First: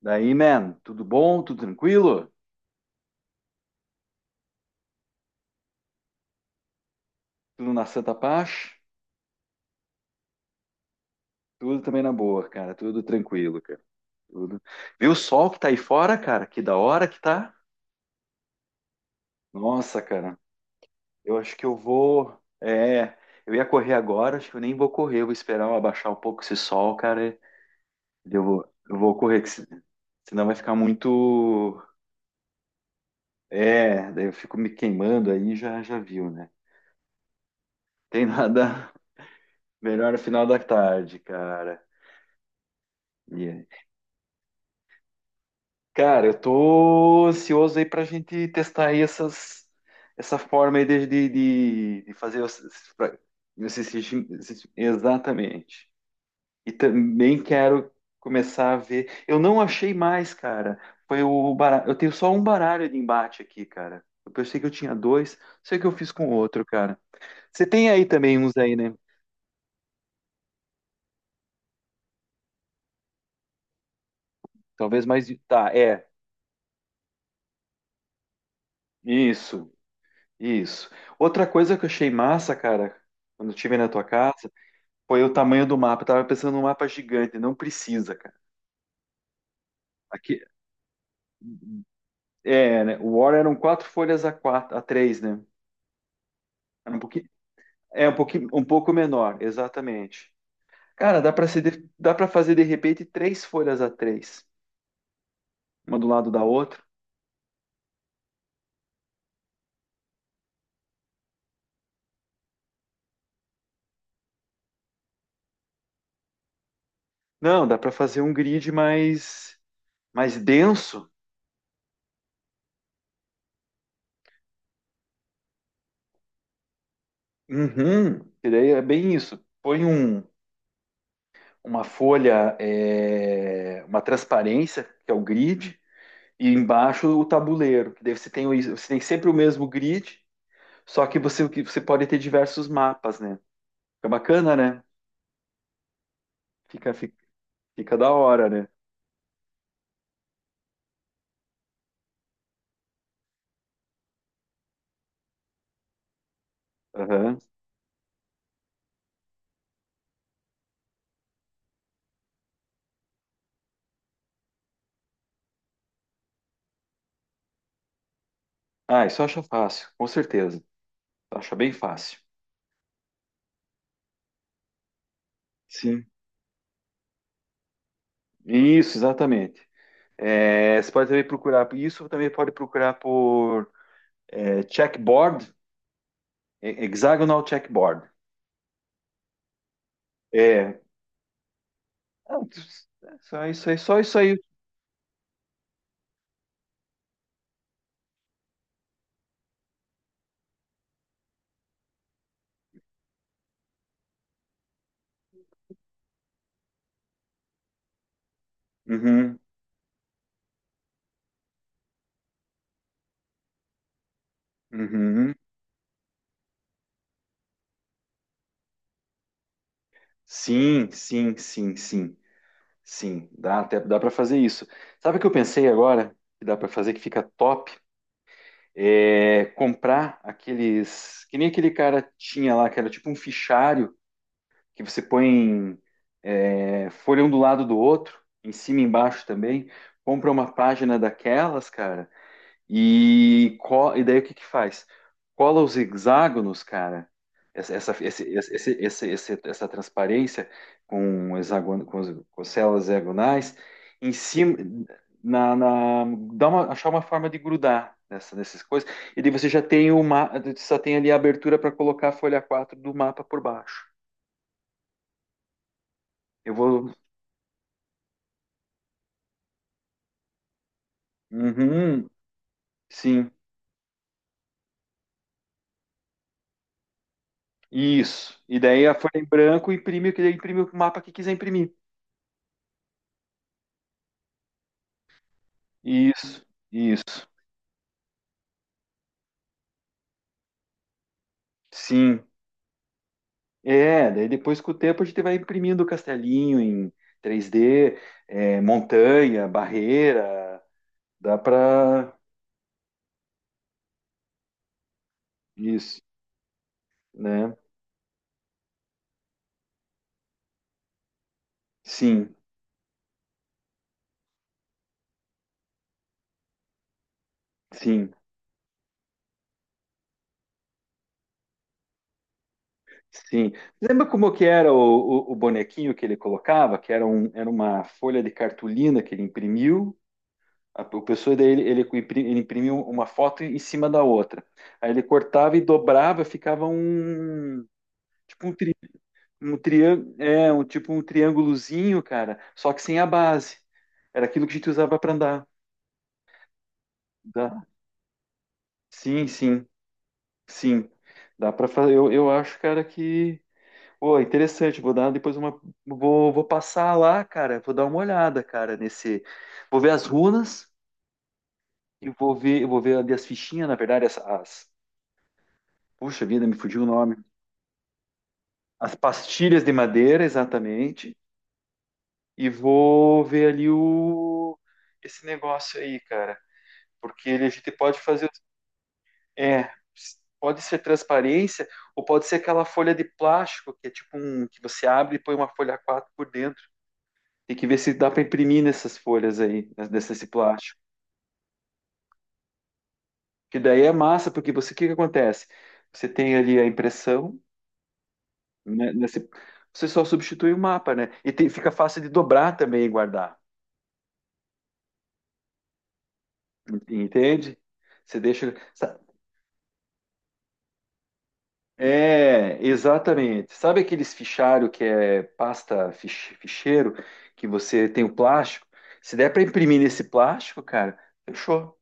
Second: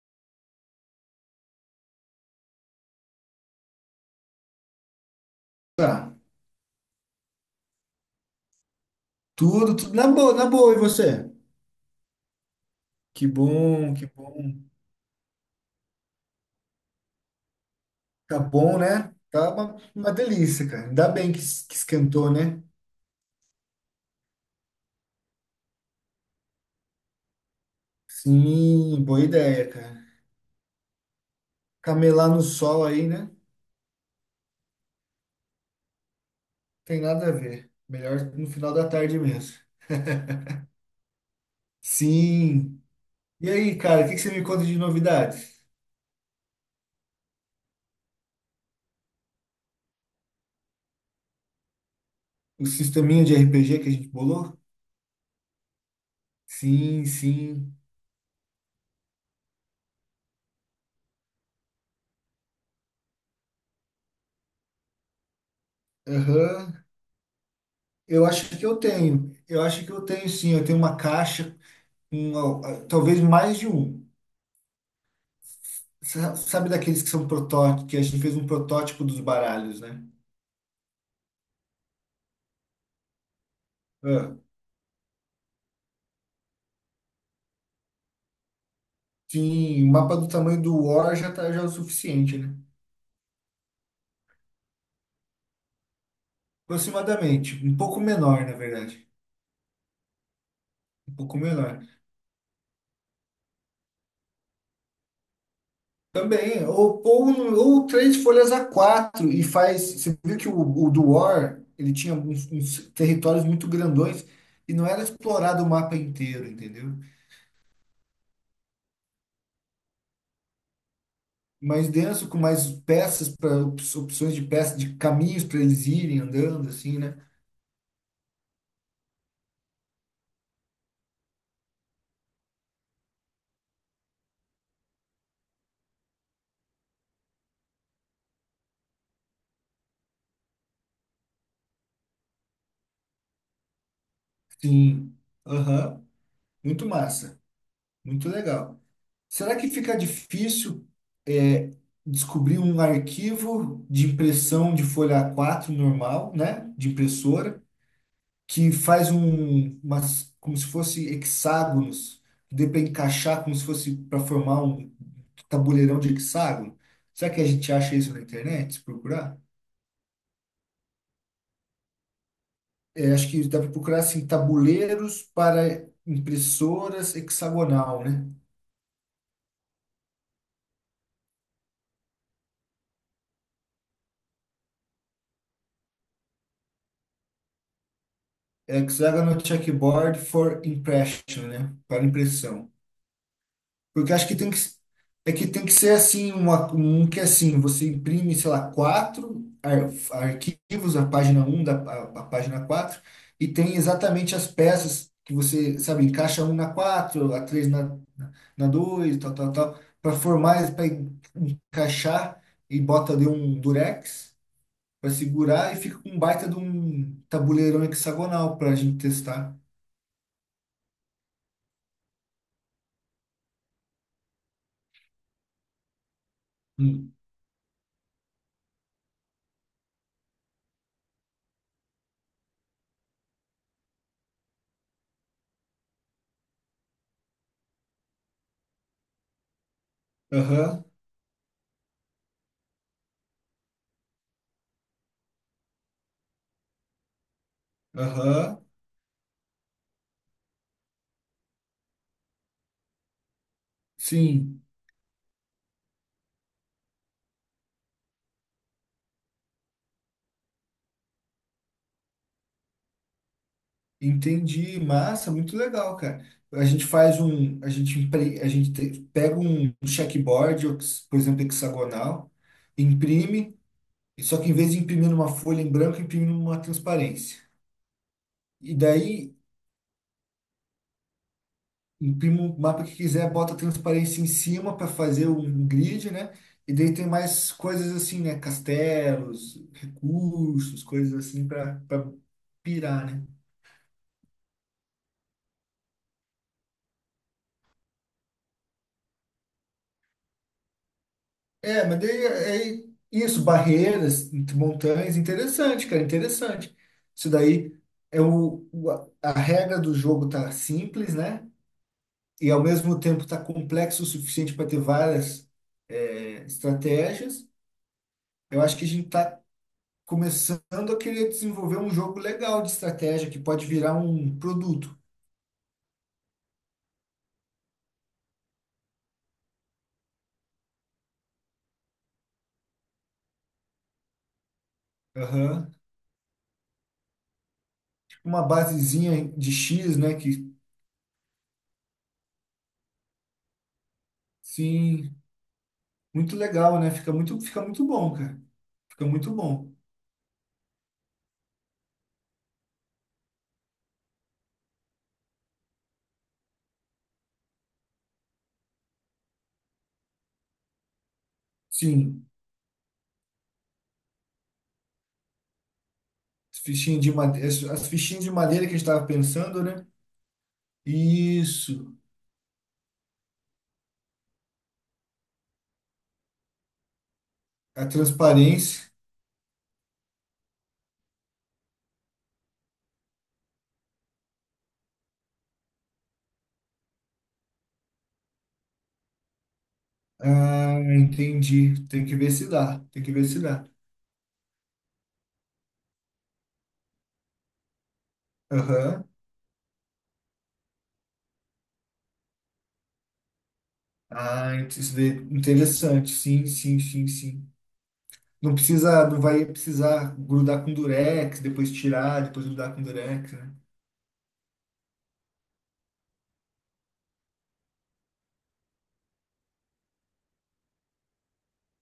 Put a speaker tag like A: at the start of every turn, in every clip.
A: Daí, man, tudo bom? Tudo tranquilo?
B: Tá.
A: Tudo na santa paz?
B: Tudo, tudo na boa, na boa. E você?
A: Tudo também na boa, cara. Tudo
B: Que
A: tranquilo, cara.
B: bom, que
A: Tudo.
B: bom.
A: Viu o sol que tá aí fora, cara? Que da hora que tá!
B: Tá bom, né? Tá
A: Nossa,
B: uma
A: cara.
B: delícia, cara. Ainda bem
A: Eu
B: que,
A: acho que
B: que
A: eu
B: esquentou,
A: vou.
B: né?
A: Eu ia correr agora, acho que eu nem vou correr. Eu vou esperar eu abaixar um pouco esse sol, cara. e Eu vou, eu
B: Sim,
A: vou
B: boa
A: correr, que
B: ideia, cara.
A: senão vai ficar muito.
B: Camelar no sol aí, né?
A: É, daí eu fico me queimando aí, já, já viu, né?
B: Tem nada a ver.
A: Tem
B: Melhor no final da
A: nada
B: tarde mesmo.
A: melhor no final da tarde, cara.
B: Sim. E aí, cara, o que que você me conta de novidades?
A: Cara, eu tô ansioso aí pra gente testar aí essa forma aí de fazer
B: O
A: pra-
B: sisteminha de RPG que a
A: esses-
B: gente bolou?
A: exatamente. E
B: Sim,
A: também
B: sim.
A: quero começar a ver. Eu não achei mais, cara. Foi o baralho. Eu tenho só um baralho de embate aqui, cara. Eu pensei que eu tinha dois. Sei que eu fiz com outro,
B: Aham.
A: cara. Você tem aí
B: Eu
A: também uns
B: acho que
A: aí,
B: eu
A: né?
B: tenho. Eu acho que eu tenho sim. Eu tenho uma caixa, um, talvez mais de um.
A: Talvez mais. Tá, é.
B: Sabe daqueles que são protótipos, que a gente fez um protótipo dos
A: Isso,
B: baralhos, né?
A: isso. Outra coisa que eu achei massa, cara, quando eu estive na tua
B: Ah,
A: casa. Foi o tamanho do mapa. Eu tava pensando num mapa gigante. Não precisa, cara.
B: sim, o mapa do
A: Aqui,
B: tamanho do War já tá, já é o suficiente, né?
A: é, né? O War eram quatro folhas a quatro, a três, né? Era um pouquinho,
B: Aproximadamente, um pouco
A: é um
B: menor,
A: pouquinho,
B: na
A: um pouco
B: verdade.
A: menor, exatamente.
B: Um
A: Cara, dá
B: pouco
A: para se
B: menor.
A: de- dá para fazer de repente três folhas a três, uma do lado da
B: Também,
A: outra.
B: ou três folhas a quatro e faz. Você viu que o do War, ele tinha uns, uns territórios muito grandões e não era explorado o mapa inteiro, entendeu?
A: Não, dá para fazer um grid mais denso.
B: Mais denso, com mais peças, para opções de peças, de caminhos para eles irem andando, assim, né?
A: Uhum. E daí é bem isso. Põe uma folha, uma transparência, que é o grid. E embaixo o tabuleiro, que daí você tem sempre o mesmo grid, só que você pode ter diversos mapas, né? Fica bacana, né?
B: Sim. Aham. Muito
A: Fica, fica,
B: massa.
A: fica da
B: Muito
A: hora, né?
B: legal. Será que fica difícil é, descobrir um arquivo de impressão de folha a quatro normal, né? De
A: Aham.
B: impressora, que faz um, umas, como se fosse hexágonos, que dê para encaixar como se fosse para formar um tabuleirão de hexágono? Será que a gente acha isso na internet, se
A: Ah, isso
B: procurar?
A: acha fácil, com certeza. Acha bem fácil.
B: É, acho que dá para procurar assim, tabuleiros para
A: Sim.
B: impressoras hexagonal, né?
A: Isso, exatamente. É, você pode também procurar por isso, também pode procurar por checkboard, hexagonal checkboard.
B: Hexagonal checkboard for
A: É,
B: impression, né? Para
A: ah,
B: impressão.
A: só isso aí, só
B: Porque
A: isso
B: acho que
A: aí.
B: tem que, é que tem que ser assim, uma, um que é assim, você imprime, sei lá, quatro arquivos, a página um a página 4 e tem exatamente as peças que você, sabe, encaixa um na 4, a 3 na dois, tal,
A: Uhum,
B: tal, tal, para formar, para encaixar e bota ali um durex para
A: uhum.
B: segurar e fica com um baita de um tabuleirão hexagonal para a gente testar.
A: Sim, sim, sim, sim. Sim, dá. Até dá para fazer isso. Sabe o que eu pensei agora que dá para fazer que
B: Hum.
A: fica top? É comprar aqueles que nem aquele cara tinha lá, que era tipo um fichário que você põe folha um do lado do outro, em cima e embaixo também. Compra uma
B: Aham,
A: página daquelas, cara, e daí o que que faz? Cola os hexágonos, cara, essa, esse- esse-
B: aham,
A: esse- esse- esse- essa transparência com células hexagonais em cima,
B: sim,
A: na, na- achar uma forma de grudar nessas coisas, e daí você já tem uma, só tem ali a abertura para colocar a folha 4 do mapa por baixo.
B: entendi. Massa, muito legal, cara.
A: Eu
B: A gente
A: vou.
B: faz um, a gente, a gente pega um checkboard, por exemplo,
A: Uhum,
B: hexagonal,
A: sim,
B: imprime, só que em vez de imprimir numa folha em branco, imprime numa transparência.
A: isso. E
B: E
A: daí a folha em
B: daí,
A: branco imprime, imprime o mapa que quiser imprimir.
B: imprime o mapa que quiser, bota a transparência em cima para fazer um grid, né?
A: Isso,
B: E daí tem
A: isso.
B: mais coisas assim, né? Castelos, recursos, coisas assim para
A: Sim,
B: pirar, né?
A: daí depois com o tempo a gente vai imprimindo o castelinho em 3D, montanha, barreira, dá
B: É, mas
A: pra
B: daí é isso, barreiras, montanhas, interessante,
A: isso,
B: cara, interessante. Isso
A: né?
B: daí é a regra do jogo tá simples, né?
A: Sim,
B: E ao mesmo tempo tá complexo o suficiente para ter várias estratégias.
A: sim,
B: Eu acho que a gente tá começando a querer desenvolver um jogo legal de estratégia que
A: sim.
B: pode virar
A: Lembra como
B: um
A: que era o,
B: produto.
A: o, o bonequinho que ele colocava, era uma folha de cartolina que ele imprimiu, o pessoa daí ele imprimiu uma foto em cima da outra, aí ele cortava e
B: Aham.
A: dobrava, ficava um,
B: Tipo uma
A: tipo um
B: basezinha de
A: um
B: X,
A: triângulo,
B: né? Que
A: é, um tipo um triângulozinho, cara, só que sem a base. Era aquilo que a gente usava para
B: sim,
A: andar.
B: muito legal, né? Fica
A: Dá.
B: muito bom, cara. Fica
A: Sim,
B: muito
A: sim,
B: bom.
A: sim. Dá para fazer. Eu acho, cara, que. Pô, é interessante. Vou dar depois uma. Vou passar lá, cara. Vou dar uma olhada, cara, nesse. Vou ver as runas e
B: Sim.
A: eu vou ver ali as fichinhas, na verdade, Puxa vida, me fugiu o
B: Fichinha de
A: nome.
B: madeira, as fichinhas de madeira que a gente
A: As
B: estava pensando,
A: pastilhas de
B: né?
A: madeira, exatamente.
B: Isso,
A: E vou ver ali o. Esse negócio aí, cara. Porque a gente
B: a
A: pode fazer,
B: transparência.
A: é, pode ser transparência ou pode ser aquela folha de plástico que é tipo um que você abre e põe uma folha A 4 por dentro. Tem que ver se dá para imprimir nessas folhas aí, nesse plástico.
B: Ah, entendi. Tem que ver se dá. Tem que ver se
A: Que
B: dá.
A: daí é massa, porque você o que que acontece? Você tem ali a impressão, né,
B: Aham.
A: você só substitui o mapa, né? Fica fácil de dobrar também e guardar.
B: Ah, isso daí é interessante. Sim, sim, sim, sim.
A: Entende? Você
B: Não
A: deixa.
B: precisa, não vai precisar grudar com durex, depois tirar, depois
A: É,
B: grudar com durex,
A: exatamente.
B: né?
A: Sabe aqueles fichário que é pasta ficheiro, que você tem o plástico? Se der para imprimir nesse plástico, cara, fechou.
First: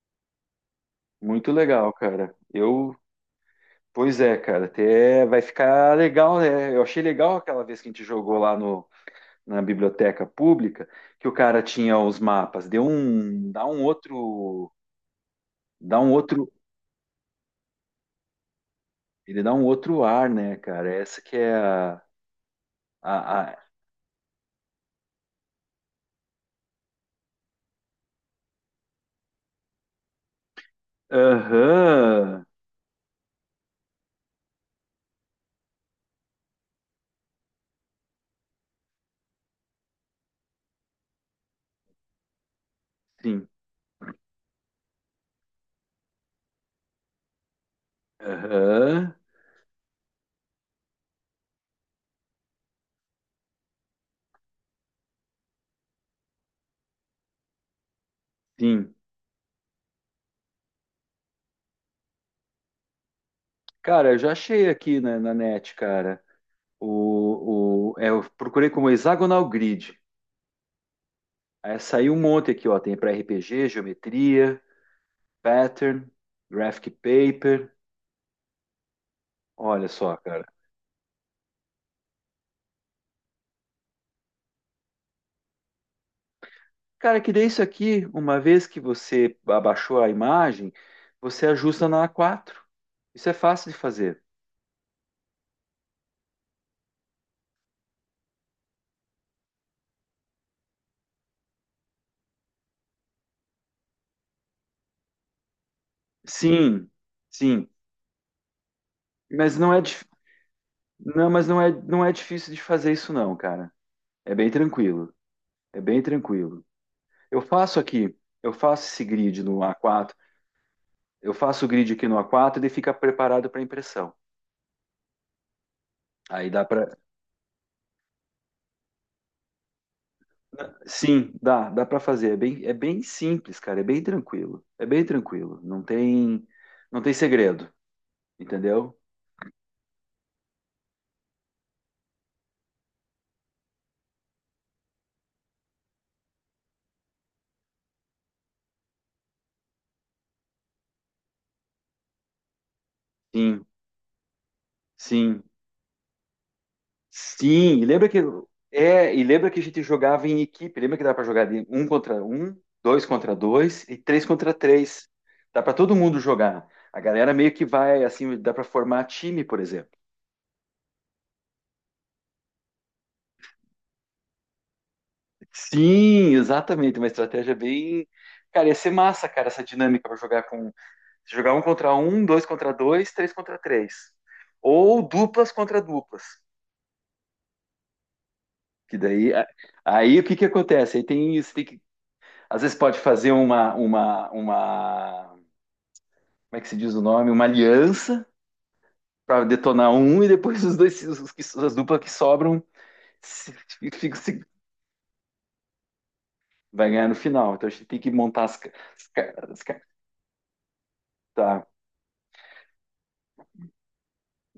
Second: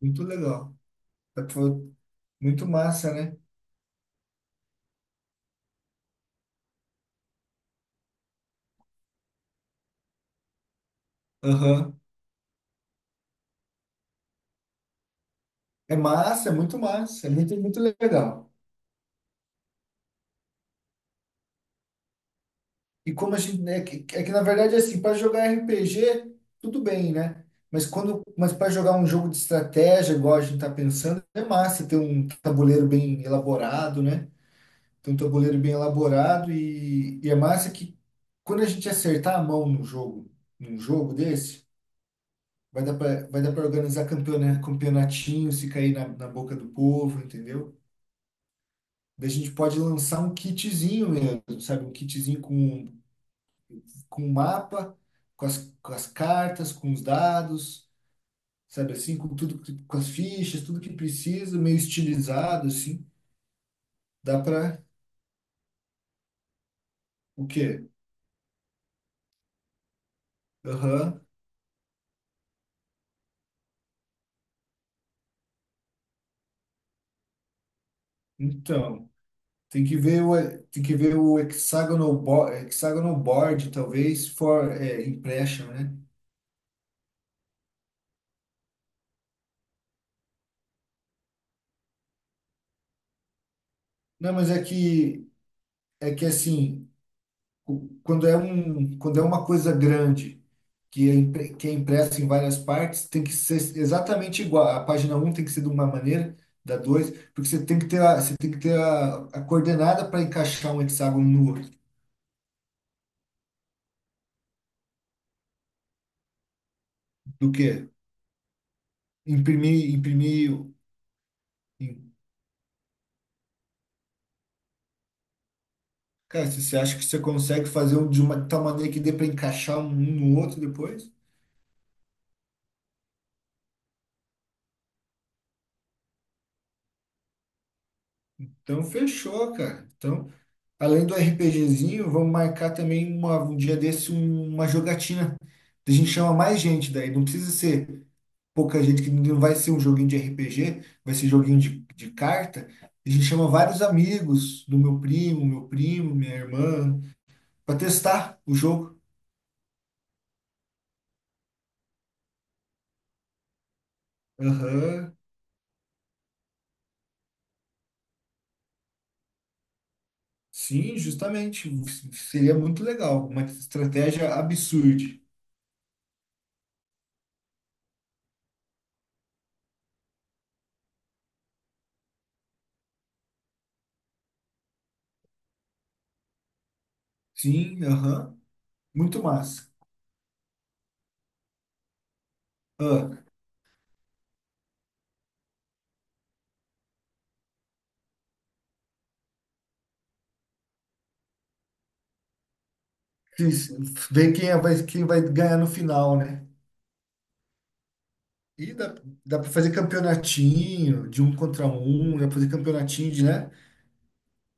B: Muito legal. Tá,
A: Muito
B: pô,
A: legal, cara.
B: muito massa, né?
A: Pois é, cara, até vai ficar legal, né? Eu achei legal aquela vez que a gente jogou lá no, na biblioteca pública, que o cara tinha
B: Aham.
A: os mapas. Deu um,
B: É
A: dá um outro,
B: massa. É muito, muito legal.
A: ele dá um outro ar, né, cara? Essa que é a, a,
B: E como a
A: a...
B: gente, né, é que na verdade assim, para jogar RPG, tudo bem, né? Mas quando, mas para jogar um jogo de estratégia, igual a gente tá pensando, é massa ter um
A: Aham.
B: tabuleiro bem elaborado, né? Ter um tabuleiro bem elaborado e é massa que quando a gente acertar a mão no jogo, num jogo desse, vai
A: Sim.
B: dar para organizar campeona, campeonatinho, se cair na boca do povo, entendeu?
A: Aham,
B: Daí a gente pode lançar um kitzinho mesmo, sabe? Um kitzinho com o mapa, com as cartas, com os dados, sabe
A: sim.
B: assim, com tudo, com as fichas, tudo que precisa, meio estilizado, assim.
A: Cara, eu já
B: Dá
A: achei
B: para
A: aqui na net, cara.
B: o quê?
A: Eu procurei como hexagonal grid.
B: Aham.
A: Aí saiu um monte aqui, ó. Tem para RPG, geometria, pattern, graphic paper.
B: Então, tem
A: Olha
B: que
A: só,
B: ver
A: cara.
B: tem que ver o hexagonal, bo, hexagonal board, talvez, for, é, impression, né?
A: Cara, que daí isso aqui, uma vez que você abaixou a imagem, você ajusta na A4. Isso é fácil de fazer.
B: Não, mas é que assim. Quando é um, quando é uma coisa grande que é, que é impressa em várias partes, tem que ser exatamente igual. A página um tem que ser de uma maneira, da
A: Sim,
B: 2 porque você
A: sim.
B: tem que ter você tem que ter a
A: Mas não é,
B: coordenada para encaixar um hexágono
A: não, mas
B: no
A: não
B: outro.
A: é, não é difícil de fazer isso, não, cara. É bem tranquilo. É bem tranquilo. Eu
B: Do
A: faço
B: que
A: aqui, eu faço esse grid no
B: imprimir,
A: A4.
B: imprimir.
A: Eu faço o grid aqui
B: em-
A: no A4 e ele fica preparado para impressão. Aí
B: Cara, se
A: dá
B: você
A: para,
B: acha que você consegue fazer um de uma tal maneira que dê para encaixar um no outro depois?
A: sim, dá para fazer. É bem simples, cara, é bem tranquilo, é bem tranquilo. Não tem segredo,
B: Então
A: entendeu?
B: fechou, cara. Então além do RPGzinho, vamos marcar também um dia desse uma jogatina. A gente chama mais gente daí. Não precisa ser pouca gente, que não vai ser um joguinho de RPG, vai ser joguinho de carta. A gente chama
A: Sim,
B: vários amigos do
A: sim,
B: meu primo, minha irmã, para
A: sim.
B: testar o jogo.
A: E lembra que a gente jogava em equipe. Lembra que dá para jogar de um contra um, dois contra dois e três contra três.
B: Aham.
A: Dá para todo mundo jogar. A galera meio que vai assim, dá para formar time, por exemplo.
B: Sim, justamente. Seria muito legal. Uma estratégia absurda.
A: Sim, exatamente, uma estratégia bem. Cara, ia ser massa, cara, essa dinâmica para jogar com. Jogar um contra um, dois contra dois, três contra três. Ou duplas contra duplas.
B: Sim, aham.
A: Que
B: Muito
A: daí.
B: massa.
A: Aí o que que acontece? Aí tem isso, tem que. Às vezes pode
B: Ah,
A: fazer uma, uma. Como é que se diz o nome? Uma aliança para detonar um e depois os dois, as duplas que sobram se, se-
B: ver
A: se-
B: vai, quem vai ganhar no final, né?
A: vai ganhar no final. Então a gente tem que montar
B: E dá,
A: as, ca-
B: dá pra
A: as,
B: fazer
A: ca-
B: campeonatinho de um
A: tá.
B: contra um, dá pra fazer campeonatinho de, né?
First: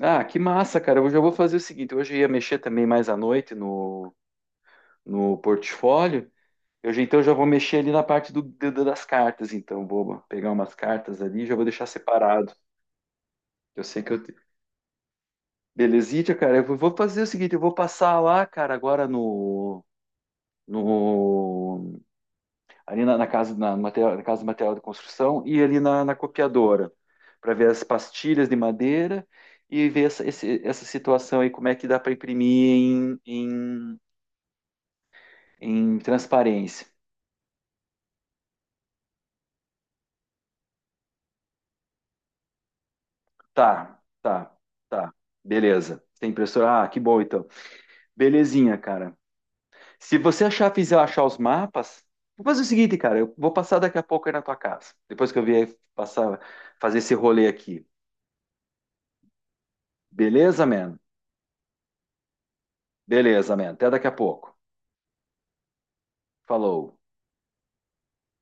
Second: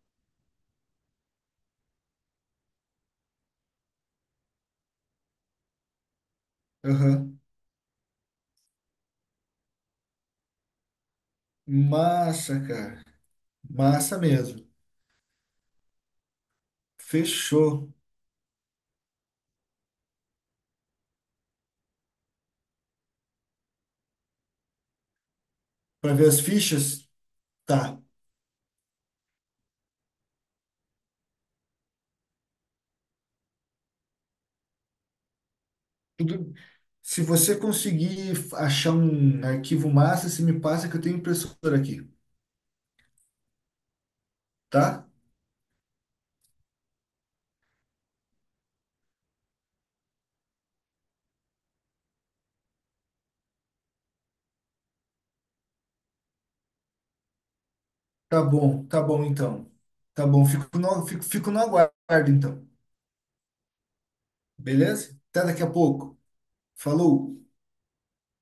A: Ah, que massa, cara. Eu já vou fazer o seguinte: hoje eu ia mexer também mais à noite no portfólio. Então já
B: Aham.
A: vou mexer ali na parte das cartas, então. Vou pegar umas cartas ali e já vou deixar separado.
B: Massa, cara.
A: Eu sei que
B: Massa
A: eu.
B: mesmo.
A: Belezitia, cara. Eu vou fazer o seguinte: eu vou
B: Fechou.
A: passar lá, cara, agora no. no ali na casa de material de construção e ali na
B: Pra ver as
A: copiadora,
B: fichas?
A: para ver as
B: Tá.
A: pastilhas de madeira e ver essa situação aí, como é que dá para imprimir em, em
B: Tudo...
A: transparência.
B: Se você conseguir achar um arquivo massa, se me passa que eu tenho impressora aqui,
A: Tá, tá,
B: tá?
A: tá. Beleza. Tem impressora? Ah, que bom então. Belezinha, cara. Se você achar, fizer achar os mapas, vou fazer o seguinte, cara. Eu vou passar daqui a pouco aí na tua casa. Depois que eu vier passar, fazer esse rolê aqui.
B: Tá bom então. Tá bom,
A: Beleza,
B: fico
A: man?
B: no, fico no aguardo então.
A: Beleza, man. Até daqui a pouco.
B: Beleza? Até daqui a pouco.
A: Falou.
B: Falou!